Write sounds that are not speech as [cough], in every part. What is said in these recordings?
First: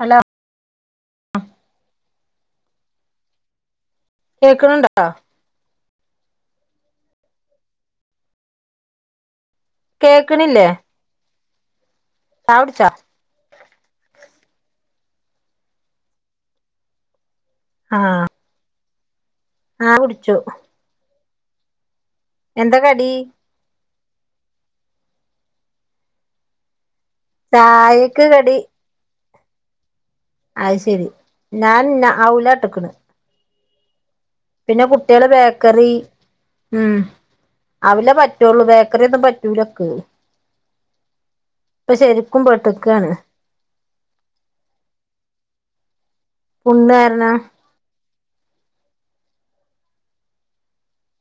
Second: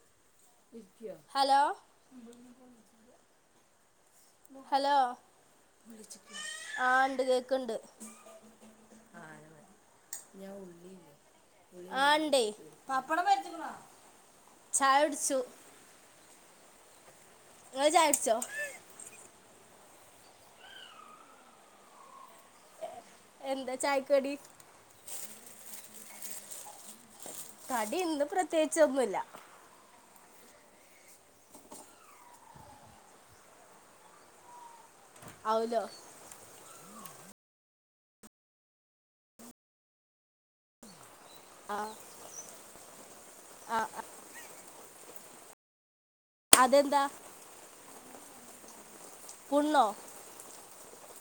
Hello hello hello കേക്കണുണ്ടോ ആഹ്ണ്ട് കേക്ണ്ട് കേക്കണില്ലേ ആഹ് ഇണ്ടെ ചായ കുടിച്ചോ ചായൊട്ച്ചു ഇങ്ങള് ആഹ് ചായൊട്ച്ചൊ? ആഹ് കുടിച്ചു എന്താ കടി? എന്താ ചായക്കടി? കടി ഇന്നു ചായക്ക് കടി പ്രത്യേകിച്ചൊന്നുല്ല അഹ് ശെരി ഞാൻ ഔലാട്ട്ക്ക്ണെ പിന്നെ കുട്ട്യാള് ആവൂലോ ബേക്കറി ഉം ഔലേ പറ്റൊള്ളൂ ബേക്കറിയൊന്നും പറ്റൂലക്ക്‌ ഇപ്പൊ ശെരിക്കും പെട്ട്ക്കാണ് ആഹ് ആഹ് അതെന്താ പുണ്ണാരെണം പുണ്ണോ?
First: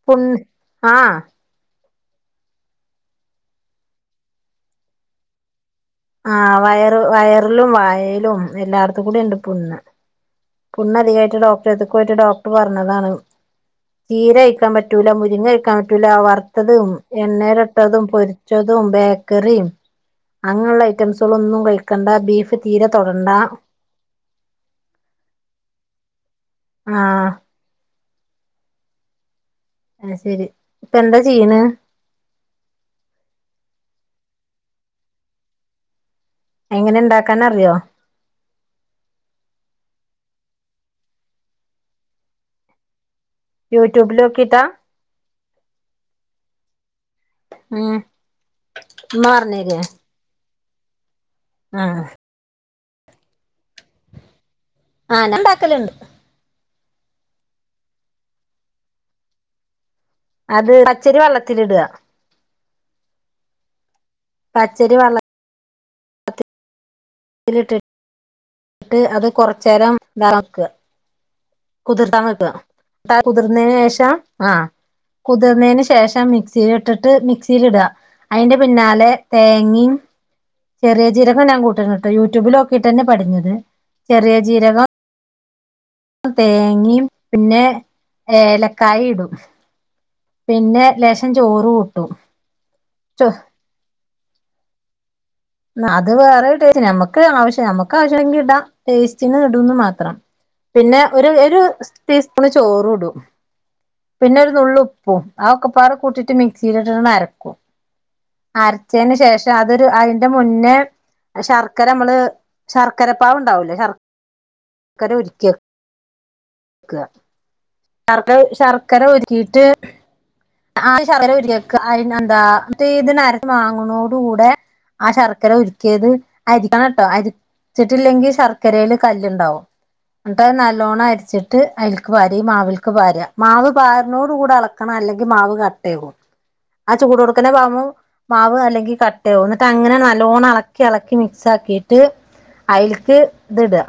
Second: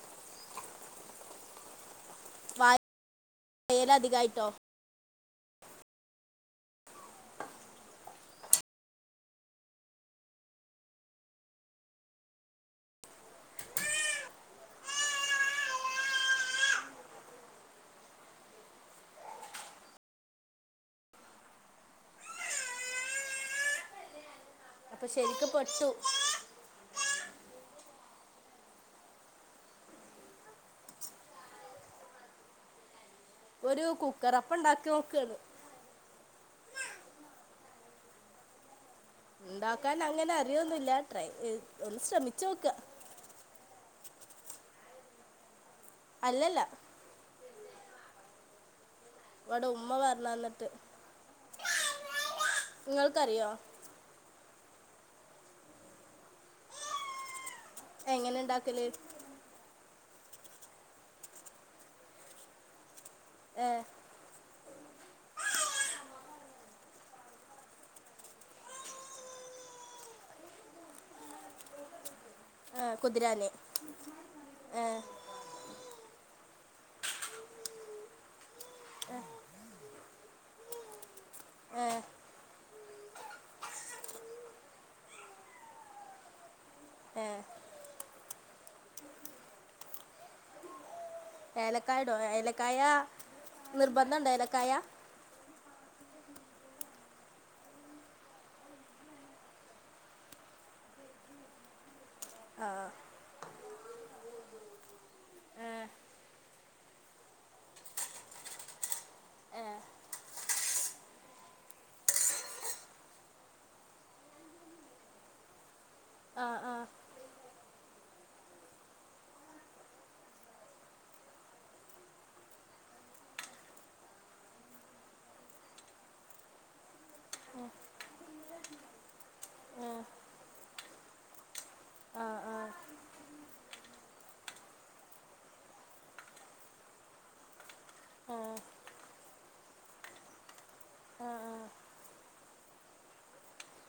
പുണ്ണ് ആഹാ വേലധികായിട്ടോ? ആ വയറ് വയറിലും വായേലും എല്ലാട്ത്തു കൂടിണ്ട് പുണ്ണ് പുണ്ണ് അധികായിട്ട് ഡോക്ടർ എട്ത്ത്ക്ക്‌ പോയിട്ട് ഡോക്ടർ പർഞ്ഞതാണ് ചീര കഴിക്കാം പറ്റൂല മുരിങ്ങ കഴിക്കാം പറ്റൂല വർത്തതും എണ്ണേല്ട്ടതും പൊ ച്ചതും ബേക്കറിം അങ്ങൻള്ള ഐറ്റംസുകള ഒന്നും കഴിക്കണ്ട ബീഫ് തീരെ തൊടണ്ട അപ്പൊ ശരിക്കും പെട്ടു ആഹ് അയ് ശെരി ഇപ്പ എന്താ ചെയ്യ്ണ് ഒര് കുക്കറപ്പം ഇണ്ടാക്കി നോക്കാണ് എങ്ങനെ ഇണ്ടാക്കാന അറിയോ ഇണ്ടാക്കാൻ അങ്ങനെ അറിയൊന്നുല്ല ട്രൈ ഒന്ന് ശ്രമിചോക്ക യൂട്യൂബിലോക്കിട്ടാ അല്ല അല്ല ഉം ഉമ്മ ഇവടെ പറഞ്ഞേരേ ഉമ്മ പർഞ്ഞന്ന്ട്ട് ആഹ് ഇങ്ങൾക്കറിയോ? ആഹ് ഞാണ്ടാക്കല്ണ്ട് എങ്ങനെ ഉണ്ടാക്കല് അത് പച്ചരി വെള്ളത്തില് ഇട ഏഹ് പച്ചരി വള്ള ലിട്ടിട്ട് ട്ട് അത് കൊർചെരം താക്ക കുതിർത്താൻ വെക്കുക കുതിരാന് കുതിർന്നതിന് ശേഷം ആഹ് കുതിർന്നെന് ശേഷം മിക്സില് ഇട്ടിട്ട് മിക്സില് ഇട അതിന്റെ പിന്നാലെ തേങ്ങയും ചെറിയ ചീരക്ക ഞാൻ കൂട്ടിട്ട് യൂട്യൂബിലൊക്കെ ട്ടന്നെ പട്ഞ്ഞത് ചെറിയ ജീരകം തേങ്ങയും പിന്നെ ഏലക്കായ ഇടും പിന്നെ ചോറ് കൂട്ടും ഏലക്കായടോ ഏലക്കായ നിർബന്ധണ്ടോ ഏലക്കായ അത് വേറെ ടേസ്റ്റ് നമക്ക് ആവശ്യം നമക്ക് ആവശ്യമങ്കിൽ ഇടാം ടേസ്റ്റിന് ഇടന്ന് മാത്രം പിന്നെ ഒരു ഒരു ടീസ്പൂൺ ചോറും ഇടും പിന്നെ ഒരു നുള്ള് ഉപ്പും ആഒക്കെ ആ പാടെ കൂട്ടിട്ട് മിക്സിലിട്ട് അരക്കും അര്ചെന്റെ ശേഷം അതൊരു ആ അ ന്റെ മുന്നേ ശർക്കര നമ്മള് ശർക്കര പാവ് ഇണ്ടാവൂലെ ശ ശർക്കര ഉരുക്കി ആ ആ ശർക്കര ശർക്കര ഉര്ക്കിട്ട് ആദ്യം ശർകര ഉര്ക്കി വെക്ക എന്താ [unintelligible] വാങ്ങുണോട് കൂടെ ആ ശർക്കര ഉര്ക്കിയത് അരിക്കണം ട്ടോ അരിച്ചിട്ടില്ലെങ്കി ശർക്കരെല് കല്ല്ണ്ടാവും ൻട്ട് നല്ലോണ അര്ച്ച്ട്ട് അയിൽക്ക് ആ പാര ഈ ആ മാവിൽക്ക് പാര മാവ് പാര്നോട് കൂടെ എള അല്ലെങ്കിൽ മാവ് കട്ട ആകും ആഹ് ചൂട് കൊടുക്കുന്പാർന്ന ആ മാവ് അല്ലെങ്കിൽ കട്ടയാകും ഇട്ട അങ്ങനെ നല്ലോണം ഇളക്കി ഇളക്കി മിക്സ് ആക്കിയിട്ട് അതിലക്ക് ഇത്ടുക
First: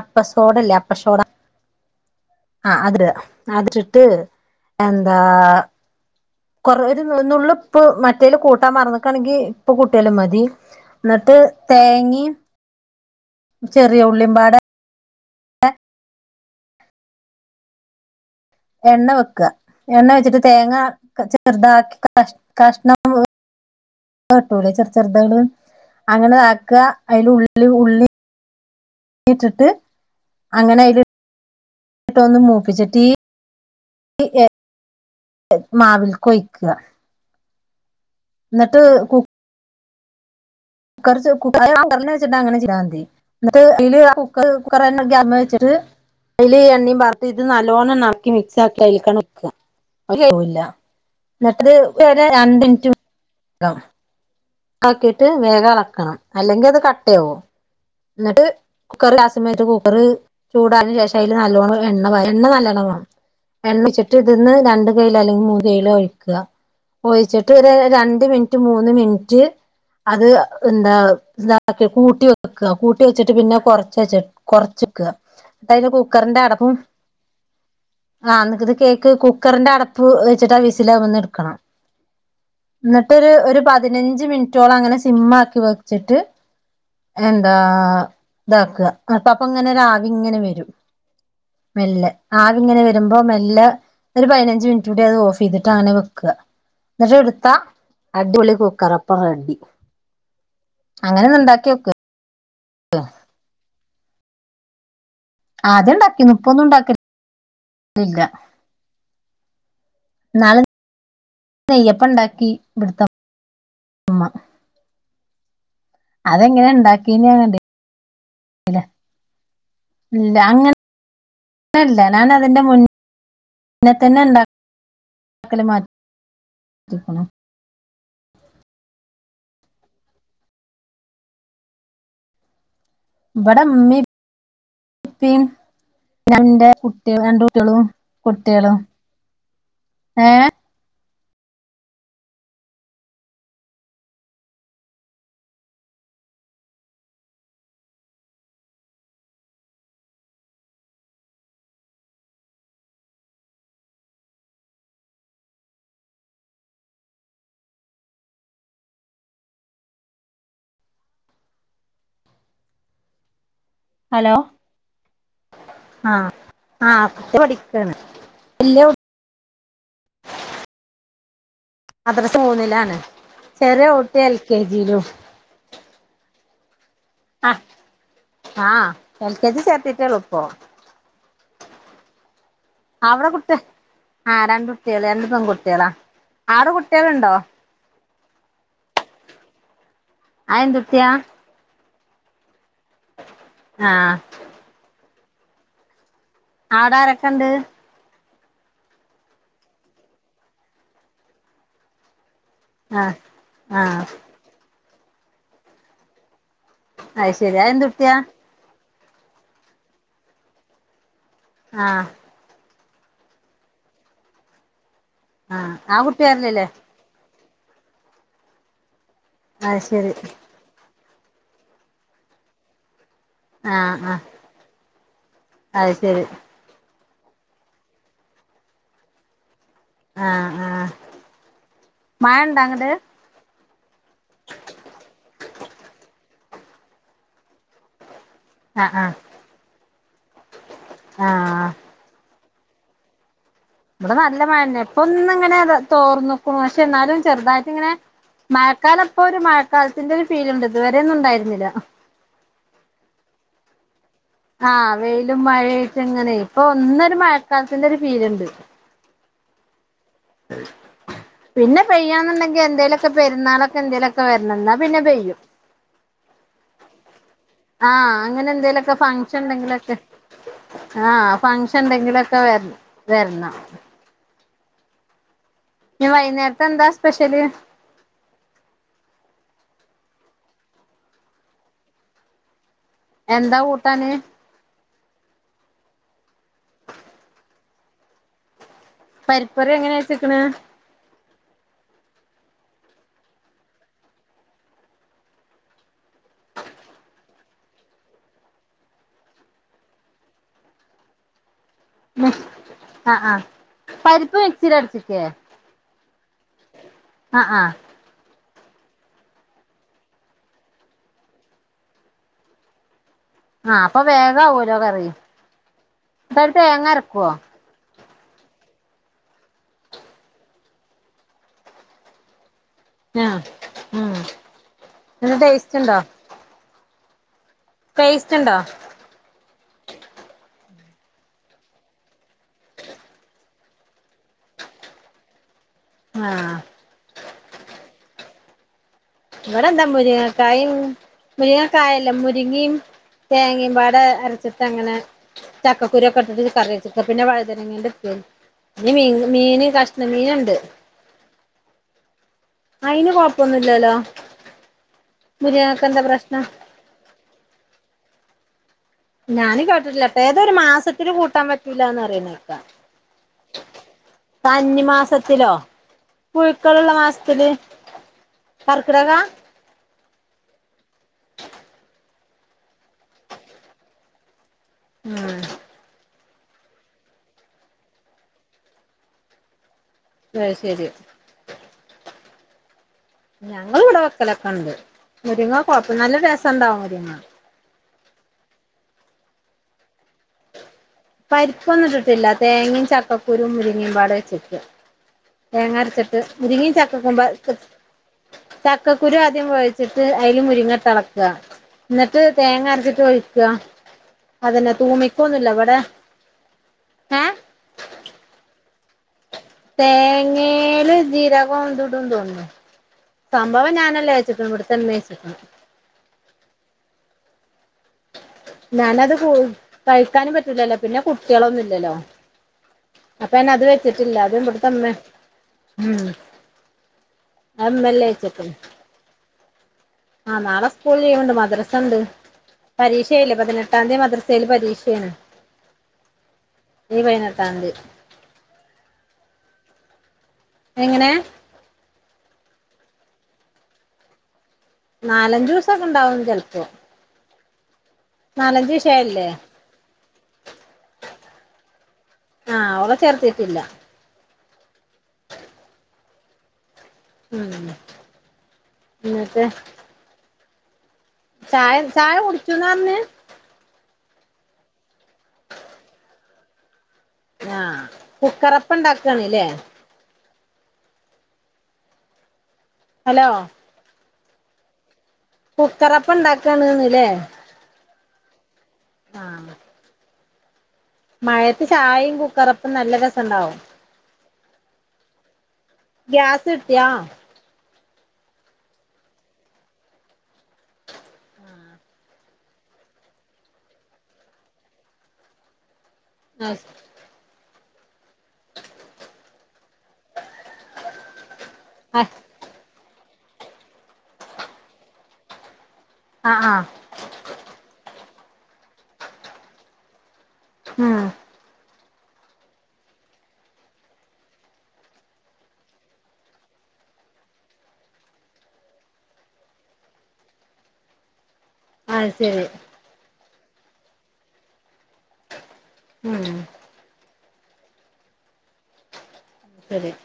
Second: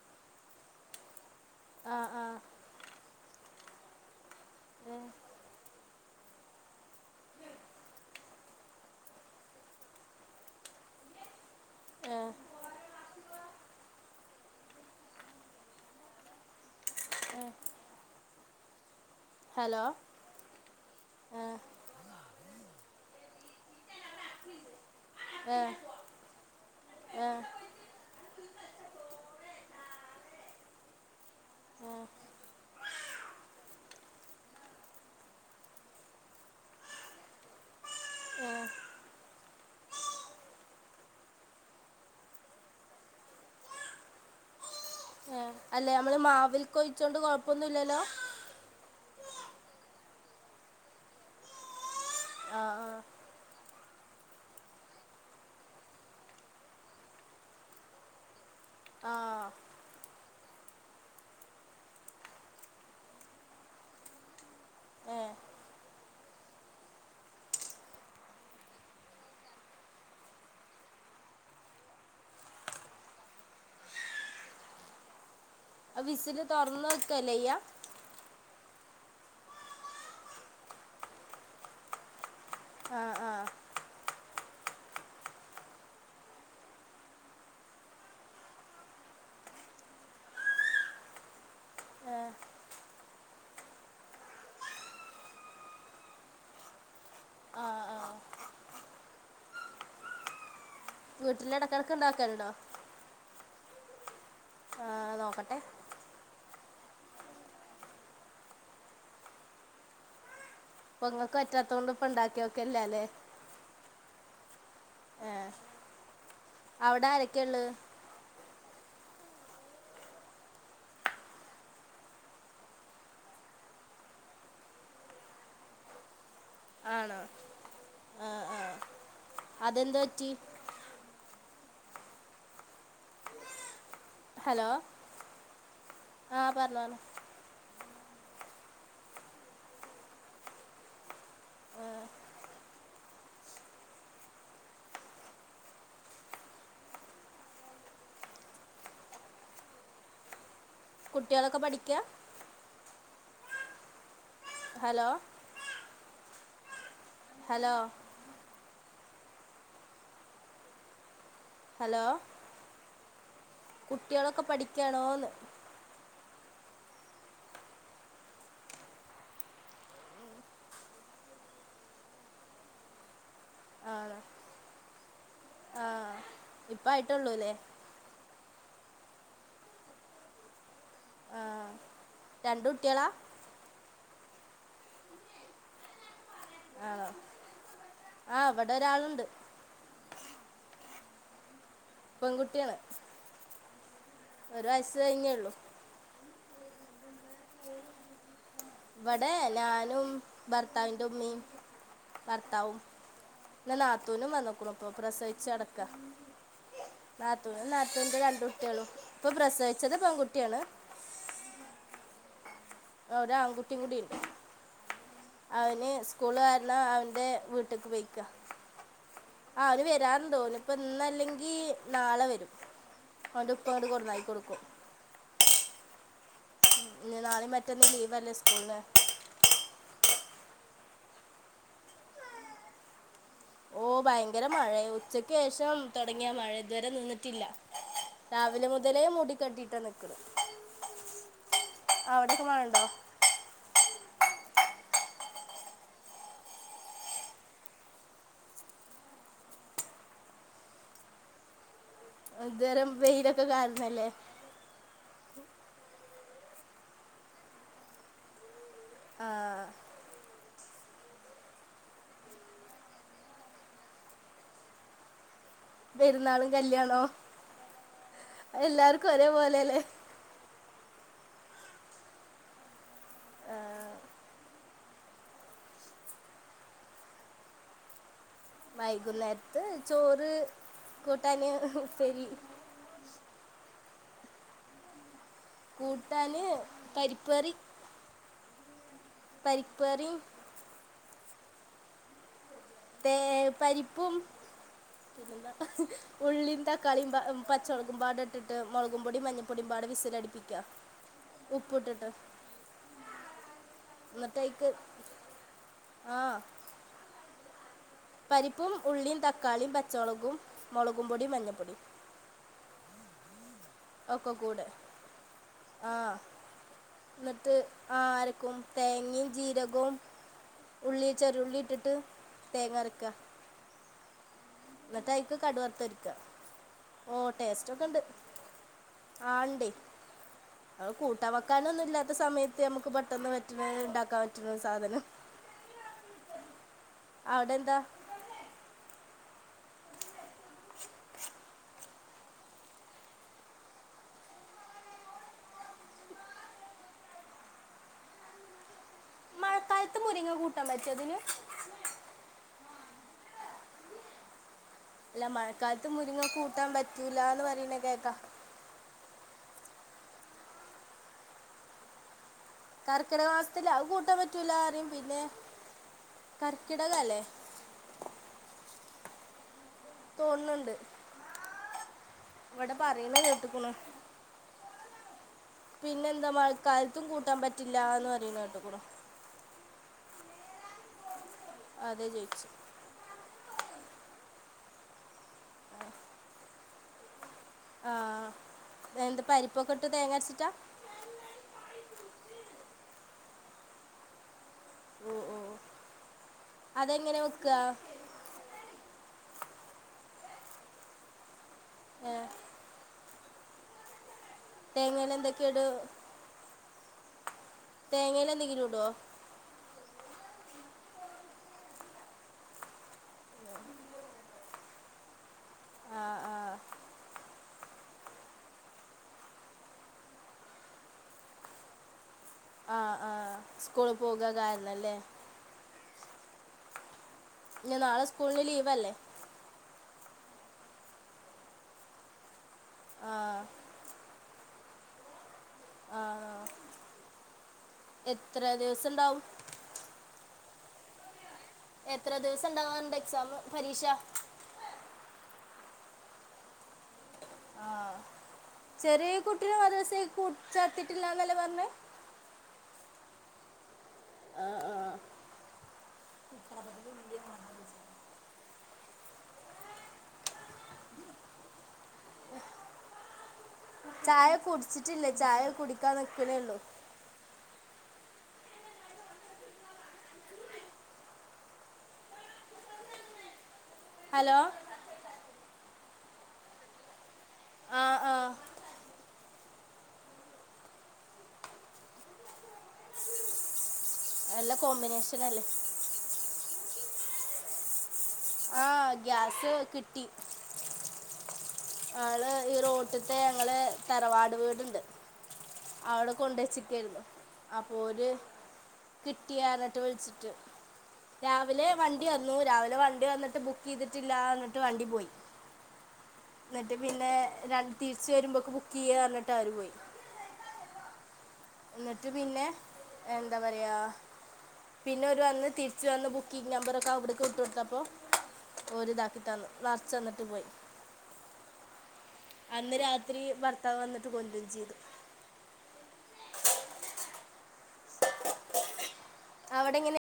അപ്പസോടല്ലേ അപ്പസോടാ ആഹ് ആഹ് ആഹ് അത് അതിട്ട് എന്താ കൊർ ഒരു നുള്ള് ഇപ്പ് മറ്റേല് കൂട്ടാം മർന്ന്ക്കണെങ്കി ഇപ്പൊ കൂട്ടിയാലും മതി എന്നിട്ട് തേങ്ങയും ചെറിയ ഉള്ളിമ്പാട ഏ എണ്ണ വെക്കുക ഹലോ എണ്ണ വെച്ചിട്ട് തേങ്ങ ചെറുതാക്കി ക കഷ്ണം കട്ടക്കുലേ ചെറ ചെറുതകള് അങ്ങനെതാക്കുക അതിൽ ഉള്ള ഉള്ളി ന്നിട്ടിട്ടു അങ്ങനെ അയല് ട്ടൊന്ന് മൂപ്പിച്ചിട്ടീ മാവിൽ കൊയ്ക്കുക എന്നിട്ട് കുക്ക കുക്കർ കുറെ കുക്കറിന്ന് വെച്ചിട്ട് അങ്ങനെ ചെയ്താ മതി എന്നിട്ട് അതില് കുക്കറ് അല്ലേ നമ്മൾ മാവിൽ ഇത്അയല്എണ്ണീയും കൊഴിച്ചോണ്ട് പാറത്ത് കുഴപ്പമൊന്നുമില്ലല്ലോ നല്ലവോണം നറ മിക്സ്‌ ആക്കി അതിലേക്ക് തന്നെ ഒഴിക്കുക എന്നിട്ട് [inaudible] വരെ രണ്ട ആ മിനിറ്റും ആക്കിട്ട് വേഗം ഇളക്കണം അല്ലെങ്കിൽ അത് കട്ടയാവും എന്നിട്ട് കുക്കർ ആ ഉണ്ടാക്കുമ കുക്കർ ചൂടയന് ശേഷം അതില് നല്ലോണം എണ്ണ എണ്ണ നല്ലോണം വേണം എണ്ണ വച്ചിട്ട് ഇതിന്ന് രണ്ട് കൈയിലോ അല്ലെങ്കിൽ ആ മൂന്ന് കൈയിലോ ഒഴിക്കുക ഒഴിച്ചിട്ട് ഒരു രണ്ട് മിനിറ്റ് മൂന്ന് മിനിറ്റ് അത് എന്താ ഇത കൂട്ടി വെക്കുക കൂട്ടി വെച്ചിട്ട് പിന്നെ കൊറച്ച് വെക്ക് കുറച്ചക്കുക ന്നിട്ടതിന്റെ വിസിൽ കുക്കറിന്റെ അടപ്പും തുറന്ന് വെക്കല്ലേ ചെയ്യാം ആഹ് എന്നിട്ടത് കേക്ക് കുക്കറിന്റെ അടപ്പ് വെച്ചിട്ട് ആ വിസിലവിടന്ന് എടുക്കണം ആ എന്നിട്ട് ആ ഒരു പതിനഞ്ച് മിനിറ്റോളം അങ്ങനെ സിം ആക്കി വെച്ചിട്ട് എന്താ ഇതാക്കുക അപ്പ ഇങ്ങനെ ആവി ഇങ്ങനെ വരും മെല്ല് ആവിങ്ങനെ വരുമ്പോ മെല്ല് ഒരു പതിനഞ്ച് മിനിറ്റ് കൂടി അത് ഓഫ് ചെയ്തിട്ട് അങ്ങനെ വെക്കുക എന്നിട്ട് എടുത്താ ആ ആ അടിപൊളി കൊ കറപ്പാരറെഡി വീട്ടില ഇടക്കിടക്ക ഉണ്ടാക്കലണ്ടോ ണ്ട് ആഹ് നോക്കട്ടെ ആദ്യം ഉണ്ടാക്കി ഇപ്പൊന്നും ഉണ്ടാക്കല്ല ഇല്ല ന്നാള് പൊങ്ങൾക്ക് പറ്റാത്തത് കൊണ്ട് ഇപ്പ ഉണ്ടാക്കിയോക്കെല്ല അല്ലേ ഏഹ് മഅതെങ്ങനെ അവിടെ ഇണ്ടാക്കീന്ന് ഞാ കണ്ട് ആരൊക്കെയള്ള് ഇല്ല അങ്ങനെ ല്ല ഞാന അതി്ന്റെ മുന്നെ തന്നെ ഉണ്ടാക്കാക്കല് മാറ്റ ആണോ ആ ആഹ അതെന്തു പറ്റി ഇവിടെ ഉമ്മി ഹലോ ഉപ്പി ആഹ് എന്റെ പറഞ്ഞോ പറഞ്ഞോ കുട്ടിക രണ്ട് കുട്ടികളും കുട്ടികളും ഏ കുട്ടികളൊക്കെ പഠിക്കുക ഹലോ ഹലോ ഹലോ കുട്ടികളൊക്കെ പഠിക്കാണോന്ന് ആഹ ആ കുട്ടികളക്കപഠിക്കാണ് വലിയ കുട്ടി മദ്രസ മൂന്നിലാണ് ചെറിയ ആണോ കുട്ടി എൽ കെ ജിയിലും ആഹ് ഇപ്പയിട്ടുള്ളൂല്ലേ ആഹ എൽ കെ ജി ചേർത്തിട്ടള ഇപ്പോ ആഹ രണ്ടു കുട്ടി അവിടെ കുട്ടി ആഹ് രണ്ട് കുട്ടികള് രണ്ടു പെൺകുട്ടികളാ ആടെ ആഹ് കുട്ടികളുണ്ടോ ആ ഇവിടൊരാളുണ്ട് അ് എന്തുട്ട്യാ പെൺകുട്ടിയാണ് ആഹ് ഒരു വയസ്സ് കഴിഞ്ഞേള്ളു ആടാരൊക്കെണ്ട് ഇവിടെ ഞാനും ഭർത്താവിന്റെ ഉമ്മിം ഭർത്താവും ആഹ് പിന്നെ ആഹ് ന്നാത്തൂനും വന്നോക്കണ്പ്പൊ പ്രസവിച്ചട്ക്ക അത് ശരി നാത്തൂനും അതെന്തുട്ടിയാ നാത്തൊൻ്റെ രണ്ടുട്ട്യാളും ഇപ്പൊ പ്രസവിച്ചത് പെൺകുട്ടിയാണ് ആഹ് ഒരാൺകുട്ടി കൂടിണ്ട് ആഹ് അവന് ആ കുട്ടി സ്കൂള് വരലില്ലേ കാരണം അവൻ്റെ വീട്ടിക്ക് പോയിക്ക ആഹ് അത് അവർ ശരി വരാന്ന് തോന്നുന്നു ഇപ്പന്നല്ലെങ്കി നാളെ വരും അവൻ്റെ ഉപ്പ ആ അങ്ങോട്ട് ആഹ് കൊടുന്നായി കൊടുക്കും അത് ശരി ഞ്ഞ് നാളിം മറ്റന്നാ ലീവ ല്ലേ സ്കൂളിന് ആ ആഹ് മഴണ്ടാങ്ങട്ട് ഓ ഭയങ്കര മഴേ ഉച്ചക്കേഷം തുടങ്ങിയ മഴ ഇതുവരെ നിന്നിട്ടില്ല രാവിലെ ആഹ് മുതലേ ആഹ് മൂടി കെട്ടിട്ടാ നിക്കണെ ആഹ് അവിട്ക്ക് മഴണ്ടോ ഇവിടെ നല്ല മഴന്നെ. ഇപ്പൊന്ന്ങ്ങനെ തോർന്ന്ക്കുണു പക്ഷെ ന്നാലും ചെറുതായിട്ടിങ്ങനെ മഴക്കാലപ്പൊ ഒരു മഴക്കാലത്തിന്റെ ഒരു ഫീല്ണ്ട് ഇതുവരെ ഒന്നും ഉണ്ടായി രുന്നില്ല ഇത് വരം വെയിലൊക്കെ കാണിച്ചല്ലേ ആഹ് വെയിലും മഴായ്ട്ടങ്ങനെ ഇപ്പൊ ഒന്നൊരു മഴക്കാലത്തിന്റെ ഒരു ഫീല്ണ്ട് ആഹ് ഉം പിന്നെ പെയ്യണന്നുണ്ടെങ്കിൽ എന്തേലൊക്കെ പെരുന്നാളൊക്കെന്തേലൊക്കെ വരണം ന്നാ പിന്നെ പെയ്യും പെരുന്നാളും കല്യാണവും ആഹ് അങ്ങനെ എന്തെലൊക്കെ എല്ലാർക്കും ഫങ്ഷൻ ഒരേപോലെല്ലേ ണ്ടെങ്കിലൊക്കെ ആഹ് ഫങ്ഷൻണ്ടെങ്കിലൊക്കെ വരണം വരണം ആഹ് ഞ്ഞ് വൈന്നേരത്തെന്താ സ്പെഷ്യല് വൈകുന്നേരത്ത് ചോറ് കൂട്ടാന് ഉപ്പേരി എന്താ കൂട്ടാന് കൂട്ടാന് പരിപ്പ് കറി പരിപ്പറി പരിപ്പ് കറിയും എങ്ങനെച്ചക്കണേ തേ പരിപ്പും ഉള്ളിം തക്കാളിം പച്ചമുളകും പാടട്ടിട്ട് മുളകും പൊടിം മഞ്ഞപ്പൊടിയും പാട വിസിലടിപ്പിക്ക ഉം ആഹ് ആഹ് പരിപ്പ് എന്നിട്ട് അയ്ക്ക് മിക്സിയിലട്ച്ചിക്കെ ആഹ് ആ അഹ് പരിപ്പും ഉള്ളിം തക്കാളിം പച്ചമളകും മുളകും പൊടിം മഞ്ഞപ്പൊടിം ആഹ് അപ്പൊ ഒക്കെ കൂടെ വേഗാവൂലോ കറി. അപ്പോ തേങ്ങരക്കുവോ? എന്നിട്ട് ആഹ് അരക്കും തേങ്ങിം ജീരകും ഉള്ളി ചെറുള്ളിട്ടിട്ട് തേങ്ങരയ്ക്കു ക്ക ആഹ് ഉം ഇന്നട്ടയ്ക്ക് ന്നട്ട് കടു ടേസ്റ്റ് ണ്ടോ വറത്തൊരിക്ക ഓ ടേസ്റ്റൊക്കെണ്ട് ടേസ്റ്റ് ആ ണ്ടേ ഉം അത് കൂട്ടാൻ വക്കാനൊന്നുംല്ലാത്ത സമയത്ത് നമുക്ക് പെട്ടെന്ന് പറ്റണ ണ്ടാക്കാൻ പറ്റണ സാധനം ആഹ് അവിടെന്താ ഇവിടെ എന്താ മുരിങ്ങക്കായും മുരിങ്ങക്കായല്ല മുരിങ്ങിം തേങ്ങേം പാട് അരച്ചിട്ടങ്ങനെ ചക്കക്കുരു ഒക്കെ ഇട്ടിട്ട് ഒരു കറിവെച്ച് ഇപ്പൊ പിന്നെ വഴുതനങ്ങേന്റെ ഉപ്പേരി ഇനി മീ മീന് മഴക്കാലത്ത് കഷ്ണം മുരിങ്ങ മീനൊണ്ട് [unintelligible] അയിന് കൊഴപ്പൊന്നുല്ലാലോ അല്ല മഴക്കാലത്ത് മുരിങ്ങ പ്രശ്നം കൂട്ടാൻ പറ്റൂലാന്ന് പറയണ കേക്കാം ഞാനും കേട്ടിട്ടില്ലാട്ടൊ ഏതോരു മാസത്തില് കൂട്ടാൻ പറ്റൂലാന്ന് പറയുന്നേ കർക്കിടക മാസത്തില് അത് കൂട്ടാൻ പറ്റൂലാ പറയും പിന്നെ പുഴ്ക്കള് ള്ള കർക്കിടകല്ലേ മാസത്തില് കർക്ക്ടകാ തോന്ന്ണ്ട് ഇവടെ പറയണ കേട്ട്ക്കണു മ്ഹ് പിന്നെന്താ മഴക്കാൽത്തും കൂട്ടാൻ പറ്റില്ലാന്ന് പറയുന്ന കേട്ട്ക്കുണു അയ് ശരിയാ അതാ ചോയിച്ചേ ഞങ്ങള് ഇവ്ടെ വെക്കലൊക്കേ ഇണ്ട് മുരിങ്ങ കൊഴപ്പം നല്ല രസണ്ടാവും മുരിങ്ങ ആഹ് എന്ത് പരിപ്പൊക്കെ ഇട്ട് തേങ്ങ അരച്ചിട്ടാ പരിപ്പൊന്നും ഇട്ട്ട്ടില്ല തേങ്ങേം ചക്കക്കുരൂം മുരിങ്ങേം പാടെ വെച്ചിട്ട് ഓ ഓ തേങ്ങ അരച്ചിട്ട് മുരിങ്ങേം ചക്ക അതെങ്ങനെ ക്കുമ്പ വെക്കുക [unintelligible] ചക്കക്കുരു ആദ്യം വേവിച്ചിട്ട് അയ്ല് മുരിങ്ങ ഇട്ട് എളക്കുക എന്നിട്ട് തേങ്ങ അരച്ചിട്ട് ഒഴിക്കുകാ അതന്നെ തേങ്ങയിൽ എന്തൊക്കെ തൂമിക്കോന്നൂല്ല ഇട് ഇവടെ ഏഹ് തേങ്ങേല് എന്തെങ്കിലും ഇടുവോ തേങ്ങേല് ജീരകോം ഇതും ഇടൂന്ന് തോന്നുന്നു സംഭവം ഞാനല്ല വെച്ച്ക്കണു ഇവിടുത്തെ ഉമ്മയാ വെച്ച്ക്കണു ആഹ് ആഹ് ഞാനത് കു കഴിക്കാനും പറ്റൂല്ലല്ലോ പിന്നെ കുട്ട്യളൊന്നും ഇല്ലല്ലോ ആ ആ അപ്പൊ പിന്നെ അത് സ്കൂളിൽ വെച്ചിട്ടില്ല പോകുക അതും ഇവിടത്തെ കാരണം ഉമ്മ അല്ലേ മ്ഹ് അത് ഇനി നാളെ ഇന്നല്ലേ സ്കൂളിന് വെച്ച്ക്കണ് ലീവല്ലേ ആഹ് നാളെ സ്കൂള് ലീവ്ണ്ട് മദ്രസണ്ട് പരീക്ഷ ആ ആയില്ലേ പതിനെ ട്ടാന്തി മദ്രസേല് പരീക്ഷേണ് ആഹ് ഈ പയ്നെട്ടാന്തി എത്ര ദിവസണ്ടാവും എങ്ങനെ എത്ര ദിവസം ഇണ്ടാവും ഓന്റെ എക്സാമ് പരീക്ഷ നാലഞ്ച് ദിവസൊക്കെ ഇണ്ടാവും ചെൽപ്പോ ആഹ് ചെറിയേ വിഷയല്ലേ കുട്ടിനെ മദ്രസേൽ കു ചേർത്തിട്ടില്ലാന്നല്ലേ പർഞ്ഞേ ആഹ് ഓളെ ചേർത്തിട്ടില്ല ആഹ് ആഹ് കറന്റ് ഇല്യ ഉം എന്നിട്ട് ചായ ചായ കുടിച്ചൂന്ന് പറഞ്ഞ് ചായ കുടിച്ചിട്ടില്ല ചായ കുടിക്കാൻ നിക്കണേ ഉള്ളൂ ആഹ് കുക്കറപ്പം ഇണ്ടാക്കാണ് ല്ലേ ഹലോ ഹലോ കുക്കറപ്പം ഇണ്ടാക്കാണ്ന്ന് ലേ ആഹ് ആഹ് ആ മഴത്ത് ചായയും കുക്കറൊപ്പം നല്ല രസംണ്ടാവും നല്ല കോമ്പിനേഷൻ അല്ലേ ഗ്യാസ് കിട്ടയാാ ആഹ ഗ്യാസ് കിട്ടി ള് ഈ റോട്ടത്തെ ഞങ്ങള് തറവാട് വീടുണ്ട് അവിടെ കൊണ്ട ആഹ് വച്ചിക്കായിരുന്നു അപ്പൊ ഒരുര് കിട്ടിയരഞ്ഞിട്ട് വിളിച്ചിട്ട് രാവിലെ വണ്ടി ആഹ് വന്നു രാവിലെ വണ്ടി വന്നിട്ട് ബുക്ക് ചെയ്തിട്ടില്ല എന്നിട്ട് വണ്ടി പോയി ആഹ് എന്നിട്ട് പിന്നെ ര തിരിച്ച് വരുമ്പോക്കെ ബുക്ക് ചെയ്യന്നിട്ട് ആര് പോയി ഉം എന്നിട്ട് പിന്നെ എന്താ പറയാ പിന്നെ ഒരു വന്ന് തിരിച്ച് വന്ന ബുക്കിംഗ് നമ്പറൊക്കെ അവിടക്ക് വിട്ടു കൊടുത്ത അപ്പോൾ ഒരിതാക്കിട്ടന്നു നിറച്ച്ന്നിട്ട് പോയി ആഹ് ശരി അന്ന് രാത്രി ഭർത്താവ് വന്നട്ട് കൊണ്ടും ചെയ്തു ഉം ശരി അവിടെങ്ങനെ